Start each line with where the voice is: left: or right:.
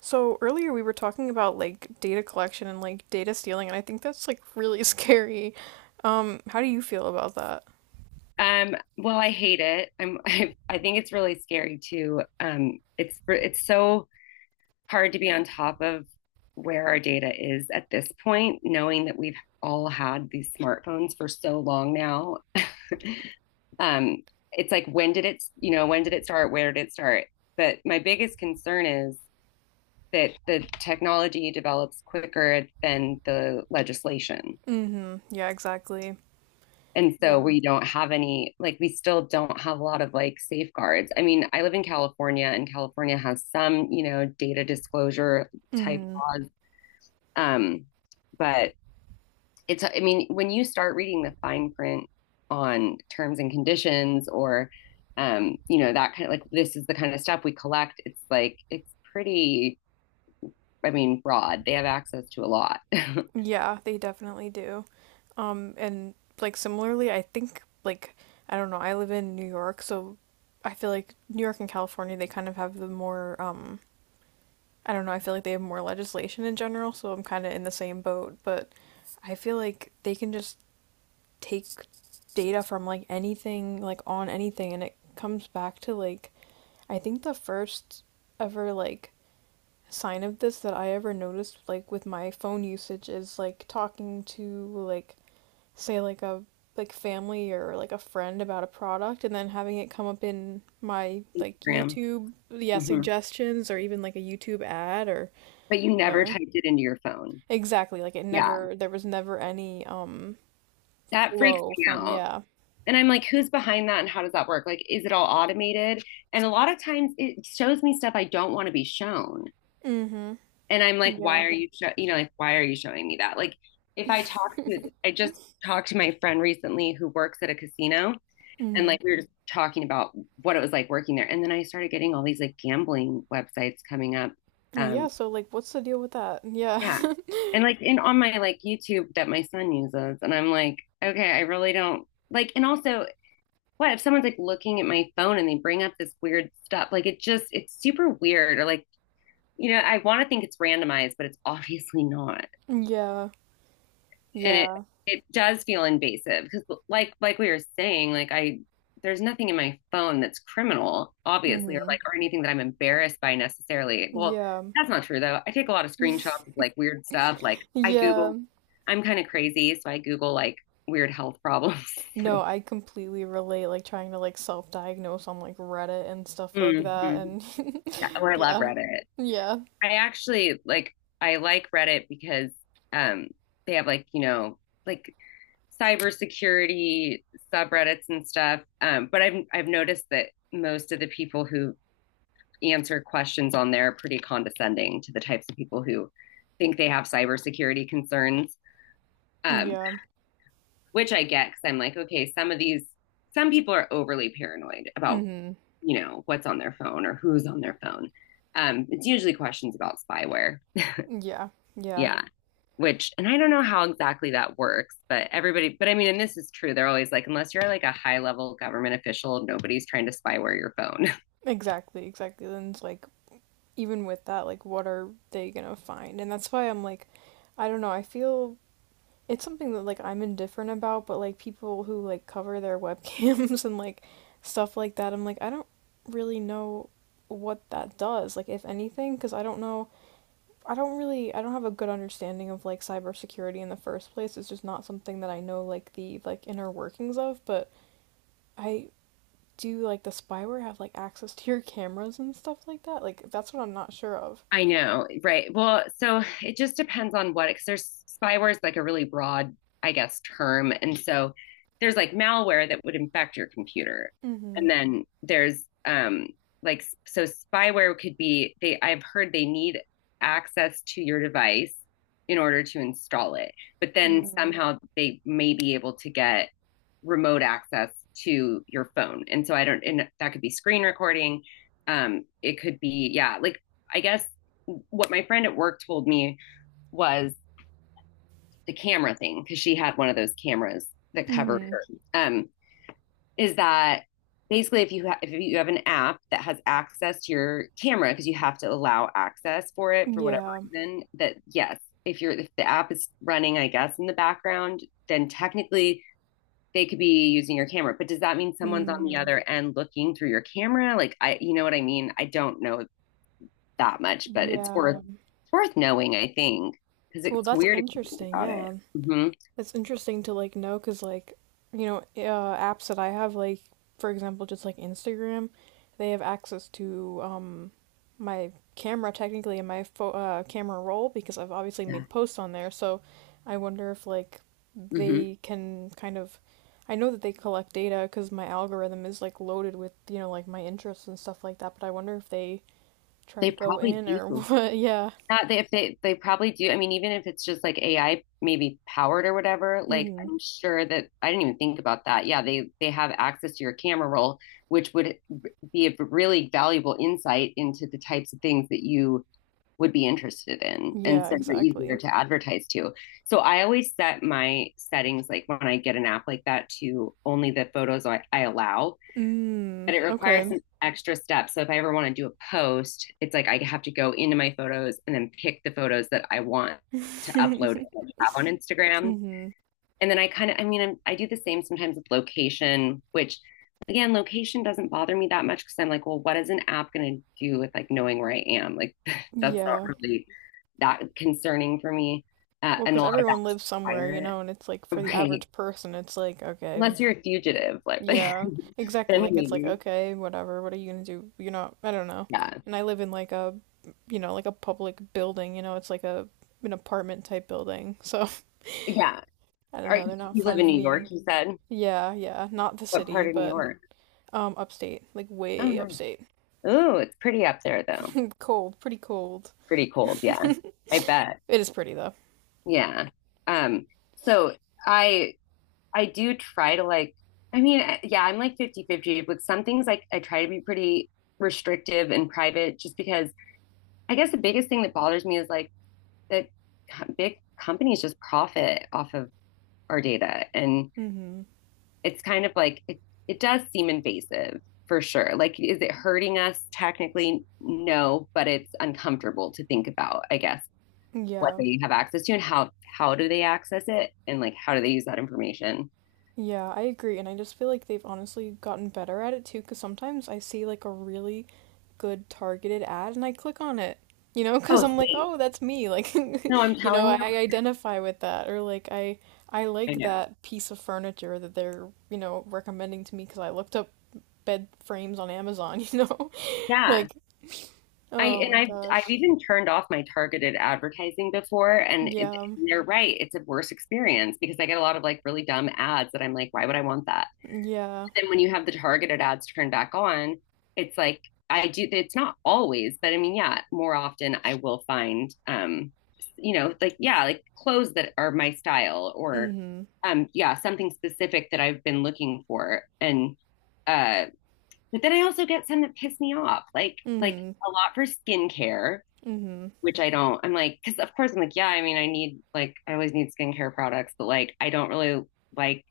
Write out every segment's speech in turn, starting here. right: So earlier we were talking about like data collection and like data stealing, and I think that's like really scary. How do you feel about that?
left: Well, I hate it. I think it's really scary too. It's so hard to be on top of where our data is at this point, knowing that we've all had these smartphones for so long now. Um, it's like when did it start? Where did it start? But my biggest concern is that the technology develops quicker than the legislation.
right: Mm-hmm. Yeah, exactly.
left: And
right: Yeah.
left: so we don't have like, we still don't have a lot of like safeguards. I mean, I live in California, and California has some, data disclosure type
right: Mm-hmm.
left: laws. Um, but it's, I mean, when you start reading the fine print on terms and conditions or, that kind of like, this is the kind of stuff we collect, it's like, it's pretty, I mean, broad. They have access to a lot.
right: Yeah, they definitely do. And like similarly, I think like, I don't know, I live in New York, so I feel like New York and California, they kind of have the more I don't know, I feel like they have more legislation in general, so I'm kind of in the same boat, but I feel like they can just take data from like anything, like on anything, and it comes back to like I think the first ever like sign of this that I ever noticed like with my phone usage is like talking to like say like a like family or like a friend about a product and then having it come up in my like
left: Graham.
right: YouTube, yeah,
left: Mhm.
right: suggestions or even like a YouTube ad or
left: But you
right: you
left: never
right: know
left: typed it into your phone.
right: exactly, like it
left: Yeah.
right: never, there was never any
left: That freaks
right: flow
left: me
right: from,
left: out.
right: yeah.
left: And I'm like, who's behind that, and how does that work? Like, is it all automated? And a lot of times it shows me stuff I don't want to be shown.
right: Mm-hmm.
left: And I'm like,
right: Yeah.
left: why are you, show- you know, like, why are you showing me that? Like, if I talk to, I just talked to my friend recently who works at a casino, and
right: Hmm.
left: like we were just talking about what it was like working there. And then I started getting all these like gambling websites coming up. Um,
right: Yeah, so like what's the deal with that? Yeah.
left: yeah. And like in on my like YouTube that my son uses. And I'm like, okay, I really don't like, and also, what if someone's like looking at my phone and they bring up this weird stuff? Like, it just, it's super weird. Or like, I want to think it's randomized, but it's obviously not.
right: Yeah.
left: And it
right: Yeah.
left: it does feel invasive because, like we were saying, like I there's nothing in my phone that's criminal, obviously, or
right: Hmm.
left: like, or anything that I'm embarrassed by necessarily. Well,
right: Yeah.
left: that's not true though. I take a lot of screenshots of like weird stuff.
right: Yeah.
left: I'm kind of crazy, so I Google like weird health problems.
right: No,
left: Like,
right: I completely relate, like trying to like self-diagnose on like Reddit and stuff like
left: mm-hmm.
right: that and
left: Yeah, or I love
right: yeah.
left: Reddit.
right: Yeah.
left: I actually like I like Reddit because um they have like, like cybersecurity subreddits and stuff. But I've noticed that most of the people who answer questions on there are pretty condescending to the types of people who think they have cybersecurity concerns. Um,
right: Yeah.
left: which I get, because I'm like, okay, some of these some people are overly paranoid about,
right: Hmm.
left: what's on their phone or who's on their phone. It's usually questions about spyware.
right: Yeah. Yeah.
left: Yeah. which and I don't know how exactly that works, but everybody but I mean, and this is true. They're always like, unless you're like a high level government official, nobody's trying to spyware your phone.
right: Exactly, exactly. Then it's like even with that, like what are they gonna find? And that's why I'm like I don't know, I feel it's something that like I'm indifferent about, but like people who like cover their webcams and like stuff like that, I'm like I don't really know what that does, like if anything, because I don't know. I don't really, I don't have a good understanding of like cybersecurity in the first place. It's just not something that I know like the like inner workings of, but I, do like the spyware have like access to your cameras and stuff like that? Like that's what I'm not sure of.
left: I know, right. Well, so it just depends on what, because there's spyware is like a really broad, I guess, term. And so there's like malware that would infect your computer.
right: Mm-hmm.
left: And then there's, like, so spyware could be, they, I've heard they need access to your device in order to install it. But then
right: Mm-hmm.
left: somehow they may be able to get remote access to your phone. And so, I don't, and that could be screen recording. It could be, yeah, like, I guess what my friend at work told me was the camera thing, because she had one of those cameras that covered
right: Mm-hmm.
left: her. Um, is that basically, if you have an app that has access to your camera, because you have to allow access for it for whatever
right: Yeah.
left: reason, that yes, if the app is running, I guess, in the background, then technically they could be using your camera. But does that mean someone's on the
right: Mm.
left: other end looking through your camera? Like I You know what I mean? I don't know that much, but it's worth
right: Yeah.
left: it's worth knowing, I think, because
right: Well,
left: it's
right: that's
left: weird if you think
right: interesting.
left: about it.
right: Yeah.
left: Hmm.
right: That's interesting to like know because like, you know, apps that I have like, for example, just like Instagram, they have access to my camera technically and my pho camera roll because I've obviously
left: Yeah.
right: made posts on there. So I wonder if like
left: Hmm.
right: they can kind of I know that they collect data because my algorithm is like loaded with, you know, like my interests and stuff like that, but I wonder if they try to
left: They
right: go
left: probably
right: in or
left: do.
right: what. Yeah.
left: Not they If they probably do. I mean, even if it's just like AI maybe powered or whatever, like,
right: Hmm.
left: I'm sure that I didn't even think about that. Yeah, they have access to your camera roll, which would be a really valuable insight into the types of things that you would be interested in, and
right: Yeah,
left: so they're easier
right: exactly.
left: to advertise to. So I always set my settings like when I get an app like that to only the photos I allow,
right: Mm,
left: but it requires
right: okay.
left: some extra steps. So if I ever want to do a post, it's like I have to go into my photos and then pick the photos that I want to upload and have on Instagram.
right: Hmm.
left: And then I kind of, I mean, I do the same sometimes with location, which, again, location doesn't bother me that much, because I'm like, well, what is an app going to do with like knowing where I am? Like, that's not
right: Yeah.
left: really that concerning for me.
right: Well,
left: And a
right: because
left: lot of
right: everyone
left: apps
right: lives somewhere,
left: require
right: you
left: it.
right: know, and it's like for the
left: Right.
right: average person, it's like, okay,
left: Unless you're a fugitive, like,
right: yeah, exactly.
left: then
right: Like, it's like,
left: maybe.
right: okay, whatever, what are you gonna do? You're not, I don't know.
left: Yeah.
right: And I live in like a, you know, like a public building, you know, it's like a, an apartment type building. So,
left: Yeah.
right: I don't know, they're not
left: You live in
right: finding
left: New
right: me.
left: York, you said?
right: Yeah, yeah, not the
left: What
right: city,
left: part of New
right: but
left: York?
right: upstate, like
left: Oh,
right: way
left: no.
right: upstate.
left: Oh, it's pretty up there though.
right: Cold, pretty cold.
left: Pretty cold. Yeah. I bet.
right: It is pretty though.
left: Yeah. Um, so I I do try to, like, I mean, yeah, I'm like 50 50. 50 with some things, like I try to be pretty restrictive and private, just because I guess the biggest thing that bothers me is like that, big companies just profit off of our data, and
right: Hmm.
left: it's kind of like, it does seem invasive for sure. Like, is it hurting us? Technically, no, but it's uncomfortable to think about, I guess, what
right: Yeah.
left: they have access to, and how do they access it, and like how do they use that information.
right: Yeah, I agree. And I just feel like they've honestly gotten better at it too, because sometimes I see like a really good targeted ad and I click on it, you know, because
left: Oh,
right: I'm like,
left: same.
right: oh, that's me. Like,
left: No, I'm
right: you know,
left: telling
right: I
left: you.
right: identify with that. Or like, I
left: I
right: like
left: know.
right: that piece of furniture that they're, you know, recommending to me because I looked up bed frames on Amazon, you know?
left: Yeah.
right: Like,
left: I
right: oh
left: and
right: my
left: I've
right: gosh.
left: even turned off my targeted advertising before, and it,
right: Yeah.
left: they're right. It's a worse experience, because I get a lot of like really dumb ads that I'm like, why would I want that?
right: Yeah.
left: Then when you have the targeted ads turned back on, it's like, I do. It's not always, but I mean, yeah, more often I will find, like, yeah, like clothes that are my style, or
right: Mm-hmm.
left: yeah, something specific that I've been looking for, and uh, but then I also get some that piss me off, like,
right: Mm-hmm.
left: a lot for skincare,
right: Mm-hmm.
left: which I don't. I'm like, because, of course, I'm like, yeah, I mean, I need like, I always need skincare products, but like I don't really like,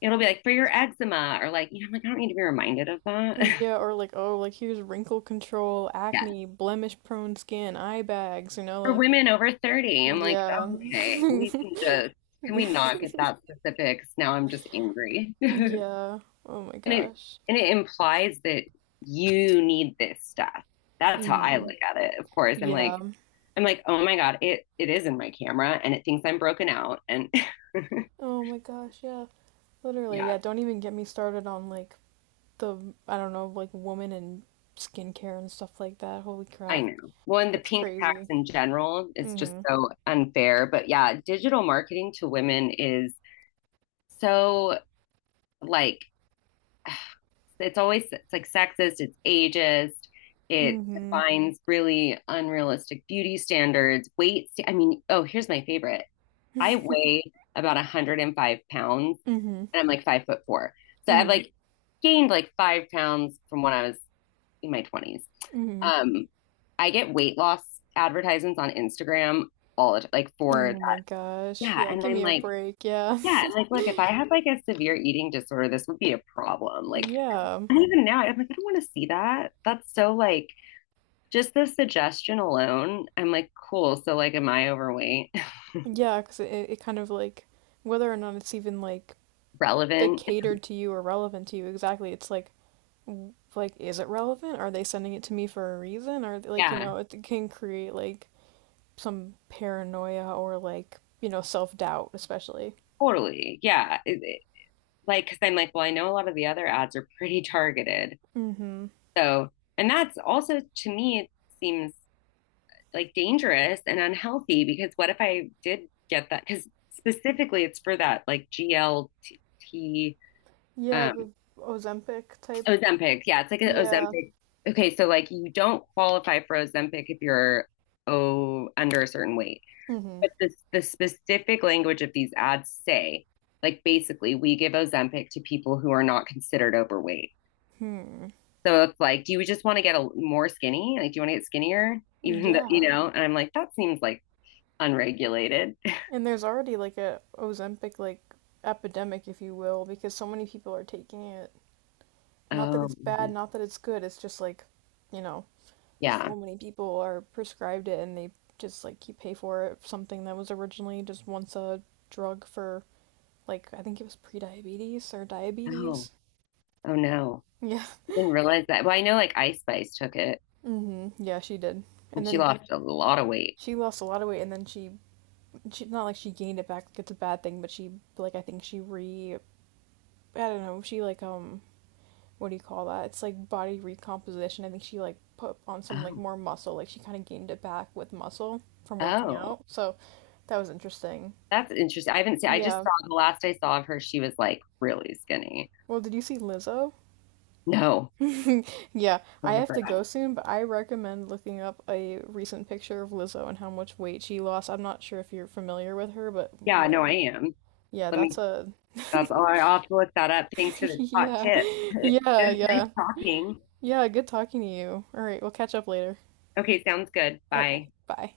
left: it'll be like for your eczema, or like, I'm like, I don't need to be reminded of that.
right: Yeah, or like, oh, like here's wrinkle control,
left: Yeah.
right: acne, blemish prone skin, eye bags, you know,
left: For
right: like,
left: women over 30, I'm like,
right: yeah.
left: okay, can we not get that specifics? Now I'm just angry. And
right: Yeah. Oh my
left: it,
right: gosh.
left: it implies that you need this stuff. That's how I
right: Hmm.
left: look at it. Of course, I'm like,
right: Yeah.
left: I'm like, oh my God, it is in my camera and it thinks I'm broken out. And
right: Oh my gosh, yeah. Literally,
left: yeah,
right: yeah, don't even get me started on like the, I don't know, like woman and skincare and stuff like that. Holy
left: I
right: crap.
left: know. Well, and the
right: That's
left: pink tax
right: crazy.
left: in general is just
right: Mm-hmm.
left: so unfair. But yeah, digital marketing to women is so, like, it's like sexist, it's ageist, it
right: Mm-hmm.
left: defines really unrealistic beauty standards, weight. I mean, oh, here's my favorite. I weigh about 105 pounds
right: Mm-hmm.
left: and I'm like 5 foot four. So I've
right: Mm-hmm.
left: like gained like 5 pounds from when I was in my 20s.
right: Mm-hmm.
left: Um, I get weight loss advertisements on Instagram all the time, like for
right: Oh my
left: that.
right: gosh.
left: Yeah.
right: Yeah,
left: And
right: give
left: I'm
right: me a
left: like,
right: break. Yeah.
left: yeah, and like, look, if I had like a severe eating disorder, this would be a problem. Like.
right: Yeah.
left: And even now, I'm like, I don't want to see that. That's so like just the suggestion alone. I'm like, cool. So like, am I overweight?
right: Yeah, because it kind of like whether or not it's even like
left: Relevant?
right: catered to you or relevant to you exactly, it's like w- like is it relevant? Are they sending it to me for a reason? Or like, you
left: Yeah,
right: know, it can create like some paranoia or like, you know, self-doubt especially.
left: totally. Yeah. Like, because I'm like, well, I know a lot of the other ads are pretty targeted.
right: Mm-hmm.
left: So, and that's also, to me, it seems like dangerous and unhealthy, because what if I did get that? Because, specifically, it's for that like GLT,
right: Yeah,
left: um,
right: the Ozempic type.
left: Ozempic. Yeah, it's like an
right: Yeah.
left: Ozempic. Okay, so like, you don't qualify for Ozempic if you're, oh, under a certain weight.
right: Mm-hmm.
left: But the specific language of these ads say, like, basically, we give Ozempic to people who are not considered overweight.
right: Hmm.
left: So it's like, do you just want to get a more skinny? Like, do you want to get skinnier? Even though, you
right: Yeah.
left: know, and I'm like, that seems like unregulated.
right: And there's already like a Ozempic like epidemic, if you will, because so many people are taking it. Not that
left: Oh,
right: it's bad,
left: really?
right: not that it's good. It's just like, you know,
left: Yeah.
right: so many people are prescribed it and they just like you pay for it, something that was originally just once a drug for like I think it was pre-diabetes or
left: Oh,
right: diabetes.
left: oh no.
right: Yeah.
left: I didn't realize that. Well, I know like Ice Spice took it,
right: Mhm. Yeah, she did. And
left: and she
right: then
left: lost a lot of weight.
right: she lost a lot of weight and then she not like she gained it back, like it's a bad thing, but she like I think she re I don't know, she like what do you call that? It's like body recomposition. I think she like put on some like
left: Oh.
right: more muscle. Like she kind of gained it back with muscle from working
left: Oh,
right: out. So that was interesting.
left: that's interesting. I haven't seen, I just
right: Yeah.
left: saw, the last I saw of her, she was like really skinny.
right: Well, did you see Lizzo?
left: No.
right: Yeah, I
left: Over
right: have
left: her.
right: to go soon, but I recommend looking up a recent picture of Lizzo and how much weight she lost. I'm not sure if you're familiar with her, but
left: Yeah, no, I
right: man,
left: am.
right: yeah,
left: Let me,
right: that's a
left: that's all. I'll have to look that up. Thanks for the hot
right: yeah.
left: tip.
right: Yeah,
left: It was nice
right: yeah.
left: talking.
right: Yeah, good talking to you. All right, we'll catch up later.
left: Okay, sounds good.
right: Okay,
left: Bye.
right: bye.